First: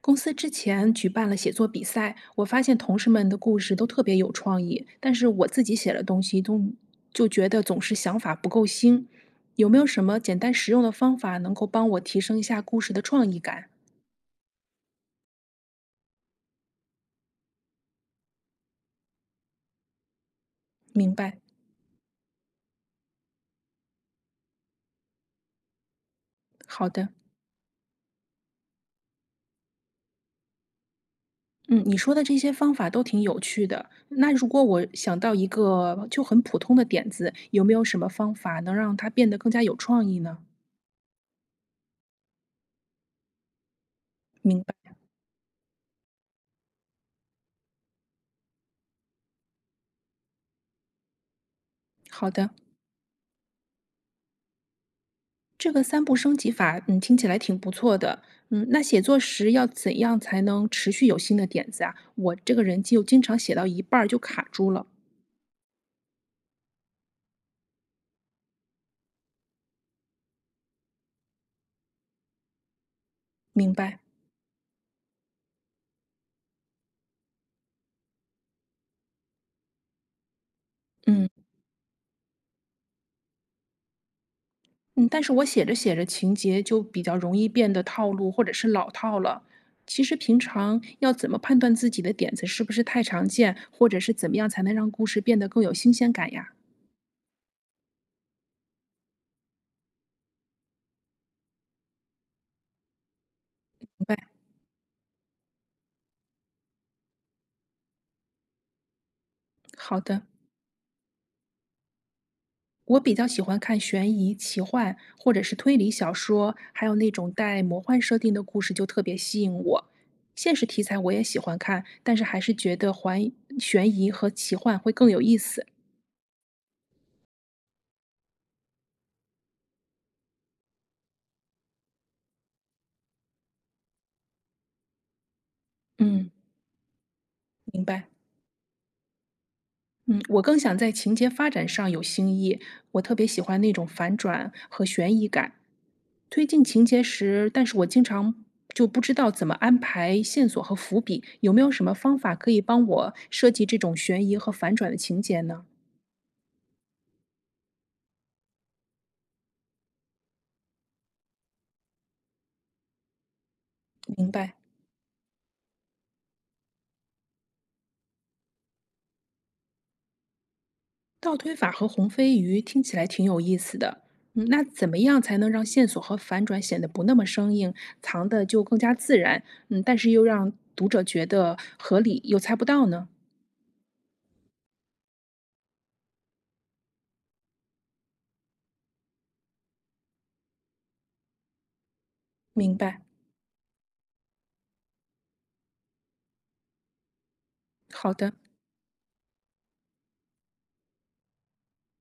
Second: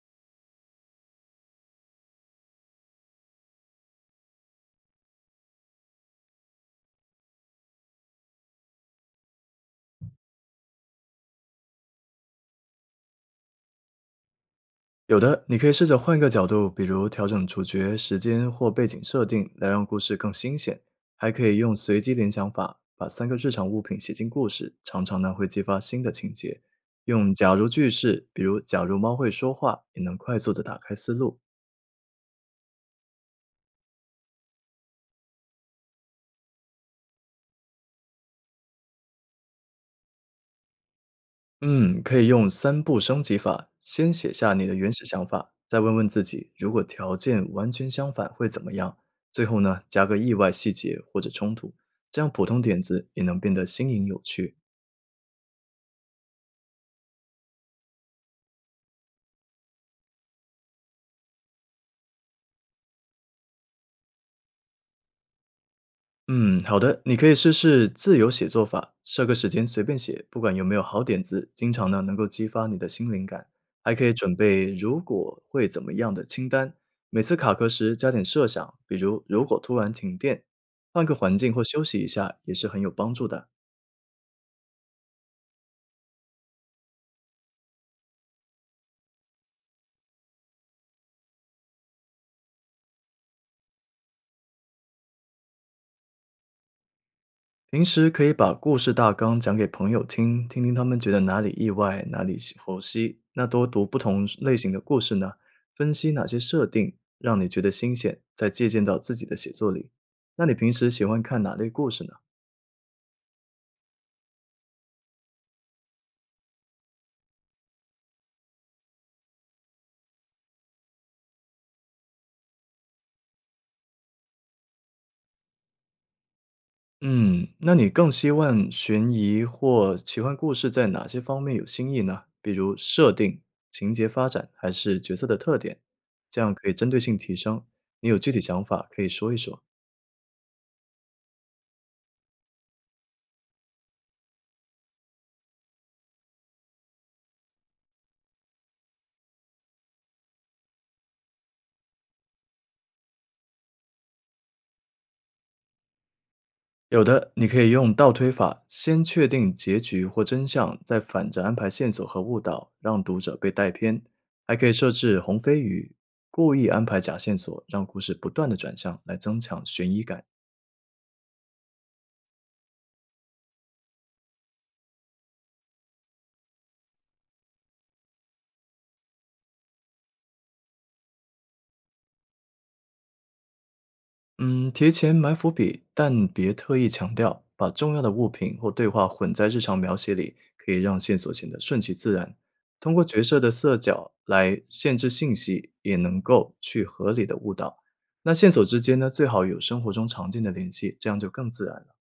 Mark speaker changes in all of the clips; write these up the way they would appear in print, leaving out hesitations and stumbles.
Speaker 1: 公司之前举办了写作比赛，我发现同事们的故事都特别有创意，但是我自己写的东西都就觉得总是想法不够新。有没有什么简单实用的方法能够帮我提升一下故事的创意感？
Speaker 2: 有的，你可以试着换个角度，比如调整主角、时间或背景设定，来让故事更新鲜。
Speaker 1: 明
Speaker 2: 还
Speaker 1: 白，
Speaker 2: 可以用随机联想法，把3个日常物品写进故事，常常呢会激发新的情节。
Speaker 1: 好的，
Speaker 2: 用假如句式，比如假如猫会说话，也能快速的打开思路。
Speaker 1: 嗯，你说的这些方法都挺有趣的。那如果我想到一个就很普通的点子，有没有什么方法能让它变得更加有创意呢？
Speaker 2: 嗯，可以用3步升级法，先写下
Speaker 1: 明
Speaker 2: 你的
Speaker 1: 白，
Speaker 2: 原始想法，再问问自己，如果条件完全相反会怎么样？最后呢，加个意外细节或者冲突，这样
Speaker 1: 好
Speaker 2: 普
Speaker 1: 的。
Speaker 2: 通点子也能变得新颖有趣。
Speaker 1: 这个三步升级法，嗯，听起来挺不错的。嗯，那写作时要怎样才能持续有新的点子啊？我这个人就经常写到一半儿就卡住了。
Speaker 2: 嗯，好的，你可以试试自由写作法，设个时间随便写，不管有没有好点子，经常呢能够激发你的新灵感。
Speaker 1: 明
Speaker 2: 还
Speaker 1: 白。
Speaker 2: 可以准备如果会怎么样的清单，每次卡壳时加点设想，比如如果突然停电，换个
Speaker 1: 嗯
Speaker 2: 环境或休息一下也是很有帮助的。
Speaker 1: 嗯，但是我写着写着情节就比较容易变得套路或者是老套了。其实平常要怎么判断自己的点子是不是太常见，或者是怎么样才能让故事变得更有新鲜感呀？
Speaker 2: 平时可以把故事大纲讲给朋友听，听听他们觉得哪里意外，哪里喜剖析。那多读
Speaker 1: 明
Speaker 2: 不同
Speaker 1: 白。
Speaker 2: 类型的故事呢，分析哪些设定让你觉得新鲜，再借鉴到自己的写作里。
Speaker 1: 好的。
Speaker 2: 那你平时喜欢看哪类故事呢？
Speaker 1: 我比较喜欢看悬疑、奇幻或者是推理小说，还有那种带魔幻设定的故事就特别吸引我。现实题材我也喜欢看，但是还是觉得还悬疑和奇幻会更有意思。
Speaker 2: 嗯，那你更希望悬疑或奇幻故事在哪些方面有新意呢？比如设定、情节发展，还是角色的特点？
Speaker 1: 嗯，
Speaker 2: 这样可以针对性提升。
Speaker 1: 明
Speaker 2: 你
Speaker 1: 白。
Speaker 2: 有具体想法可以说一说。
Speaker 1: 嗯，我更想在情节发展上有新意，我特别喜欢那种反转和悬疑感。推进情节时，但是我经常就不知道怎么安排线索和伏笔，有没有什么方法可以帮我设计这种悬疑和反转的情节呢？
Speaker 2: 有的，你可以用倒推法，先确定结局或真相，再反着安排线索和误导，让读者被带偏。
Speaker 1: 明白，
Speaker 2: 还可以设置红飞鱼，故意安排假线索，让故事不断的转向，来增强悬疑感。
Speaker 1: 倒推法和红飞鱼听起来挺有意思的。嗯，那怎么样才能让线索和反转显得不那么生硬，藏的就更加自然？嗯，但是又让读者觉得合理又猜不到呢？
Speaker 2: 嗯，提前埋伏笔，但别特意强调。把重要的物品或对话混在日常描写里，可以让线索显得顺其自然。
Speaker 1: 明
Speaker 2: 通
Speaker 1: 白，
Speaker 2: 过角色的色角来限制信息，也能够去合理的误导。
Speaker 1: 好
Speaker 2: 那
Speaker 1: 的。
Speaker 2: 线索之间呢，最好有生活中常见的联系，这样就更自然了。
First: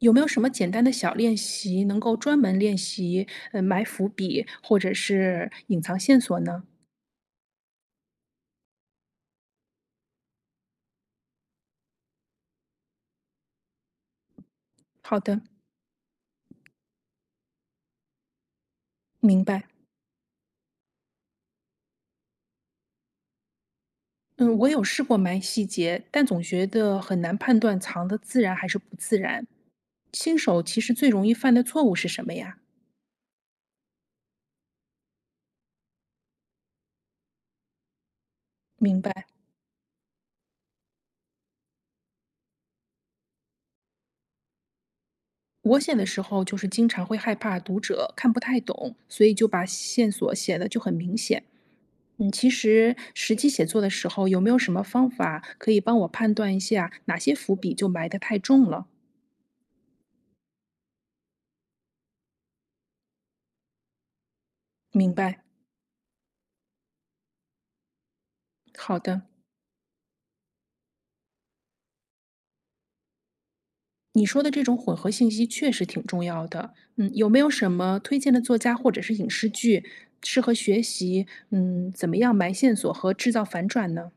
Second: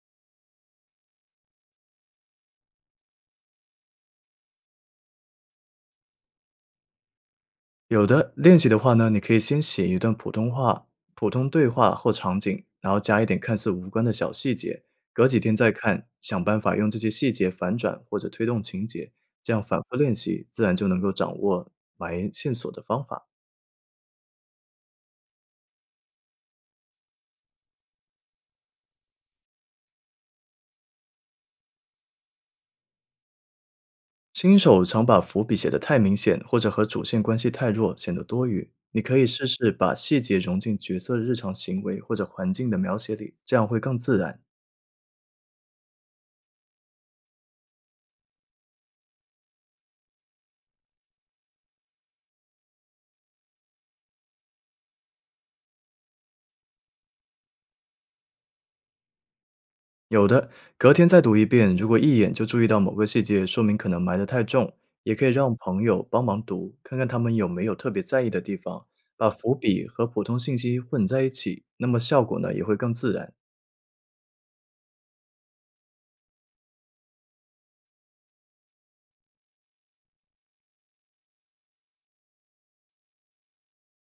Speaker 1: 有没有什么简单的小练习能够专门练习埋伏笔或者是隐藏线索呢？
Speaker 2: 有的，练习的话呢，你可以先写一段普通话、普通对话或场景，然后加一点看似无关的小细节，
Speaker 1: 好
Speaker 2: 隔几
Speaker 1: 的，
Speaker 2: 天再看，想办法用这些细节反转或者推动情节，
Speaker 1: 明
Speaker 2: 这样
Speaker 1: 白。
Speaker 2: 反复练习，自然就能够掌握埋线索的方法。
Speaker 1: 嗯，我有试过埋细节，但总觉得很难判断藏的自然还是不自然。新手其实最容易犯的错误是什么呀？
Speaker 2: 新手常把伏笔写得太明显，或者和主线关系太弱，显得多余。
Speaker 1: 明
Speaker 2: 你可以
Speaker 1: 白，
Speaker 2: 试试把细节融进角色日常行为或者环境的描写里，这样会更自然。
Speaker 1: 我写的时候就是经常会害怕读者看不太懂，所以就把线索写的就很明显。嗯，其实实际写作的时候，有没有什么方法可以帮我判断一下哪些伏笔就埋得太重了？
Speaker 2: 有的，隔天再读一遍，如果一眼就注意到某个细节，说明可能埋得太重，
Speaker 1: 明
Speaker 2: 也可以
Speaker 1: 白，
Speaker 2: 让朋友帮忙读，看看他们有没有特别在意的地方，
Speaker 1: 好的。
Speaker 2: 把伏笔和普通信息混在一起，那么效果呢也会更自然。
Speaker 1: 你说的这种混合信息确实挺重要的。嗯，有没有什么推荐的作家或者是影视剧适合学习？嗯，怎么样埋线索和制造反转呢？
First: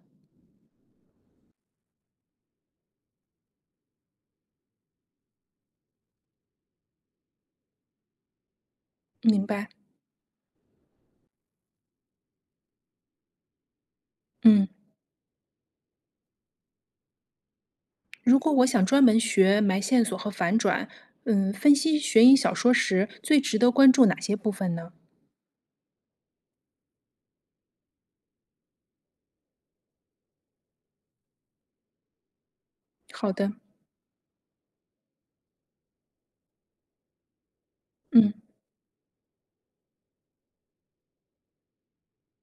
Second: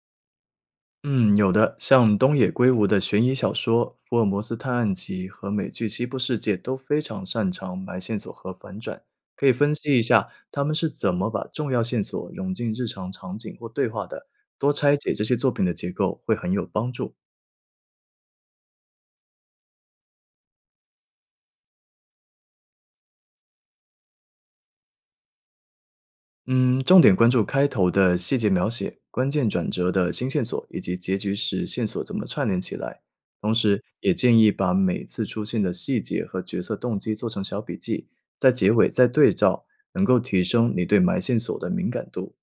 Speaker 2: 嗯，有的，像东野圭吾的悬疑小说《福尔摩斯探案集》和美剧《西部世界》都非常擅长埋线索和反转，
Speaker 1: 明
Speaker 2: 可以
Speaker 1: 白。
Speaker 2: 分析一下他们是怎么把重要线索融进日常场景或对话的，
Speaker 1: 嗯，
Speaker 2: 多拆解这些作品的结构会很有帮助。
Speaker 1: 如果我想专门学埋线索和反转，嗯，分析悬疑小说时最值得关注哪些部分呢？
Speaker 2: 嗯，重点关注开头的细节描写、关键转折的新线索，以及结局时线索怎么串联起来。
Speaker 1: 好的，
Speaker 2: 同时，也建议把每次出现的细节和角色动机做成小笔记，
Speaker 1: 嗯。
Speaker 2: 在结尾再对照，能够提升你对埋线索的敏感度。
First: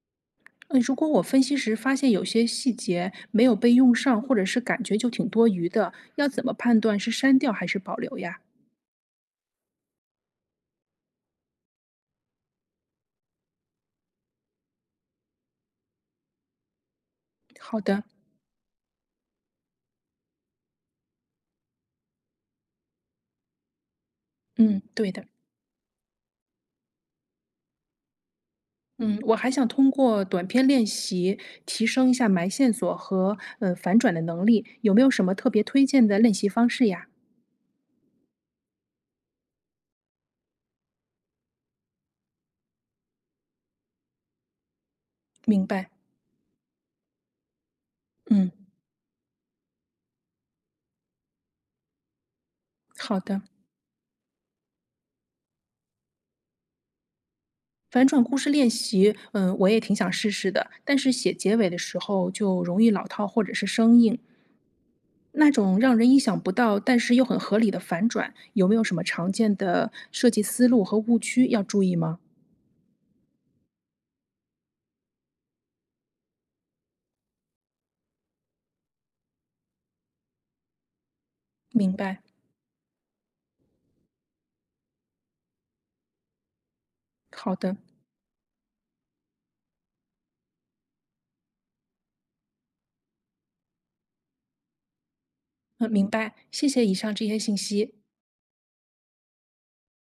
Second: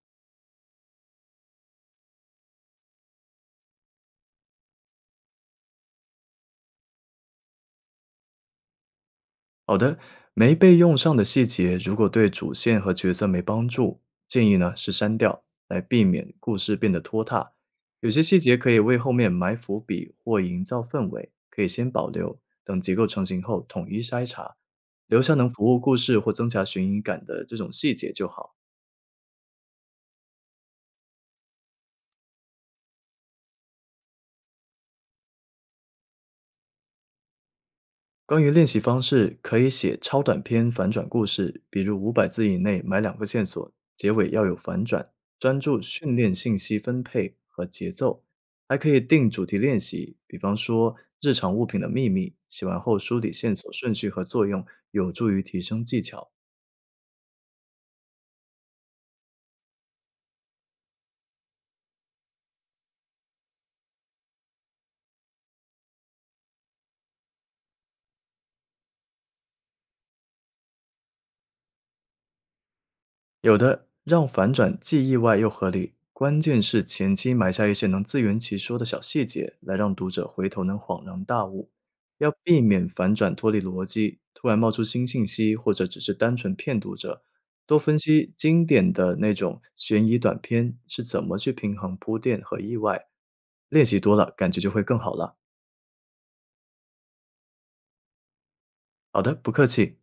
Speaker 1: 如果我分析时发现有些细节没有被用上，或者是感觉就挺多余的，要怎么判断是删掉还是保留呀？
Speaker 2: 好的，没被用上的细节，如果对主线和角色没帮助，建议呢是删掉，来避免故事变得拖沓。
Speaker 1: 好的，
Speaker 2: 有些细节可以为后面埋伏笔或营造氛围，可以先保留，等结构成型后统一筛查，
Speaker 1: 嗯，对
Speaker 2: 留
Speaker 1: 的。
Speaker 2: 下能服务故事或增强悬疑感的这种细节就好。
Speaker 1: 嗯，我还想通过短篇练习提升一下埋线索和反转的能力，有没有什么特别推荐的练习方式呀？
Speaker 2: 关于练习方式，可以写超短篇反转故事，比如500字以内买2个线索，结尾要有反转，专
Speaker 1: 明
Speaker 2: 注
Speaker 1: 白，
Speaker 2: 训练信息分配和节奏。
Speaker 1: 嗯，
Speaker 2: 还可以定主题练习，比方说日常物品的秘密，写完后梳
Speaker 1: 好
Speaker 2: 理
Speaker 1: 的。
Speaker 2: 线索顺序和作用，有助于提升技巧。
Speaker 1: 反转故事练习，嗯，我也挺想试试的，但是写结尾的时候就容易老套或者是生硬。那种让人意想不到但是又很合理的反转，有没有什么常见的设计思路和误区要注意吗？
Speaker 2: 有的让反转既意外又合理，关键是前期埋下一些能自圆其说的小细节，来让读者回头能恍然大悟。
Speaker 1: 明白，
Speaker 2: 要避免反转脱离逻辑，突然冒出新信息，或者只是单纯骗读者。
Speaker 1: 好的，
Speaker 2: 多分析经典的那种悬疑短片是怎么去平衡铺垫和意外，练习多了，感觉就会更好了。
Speaker 1: 嗯，明白，谢谢以上这些信息。
Speaker 2: 好的，不客气。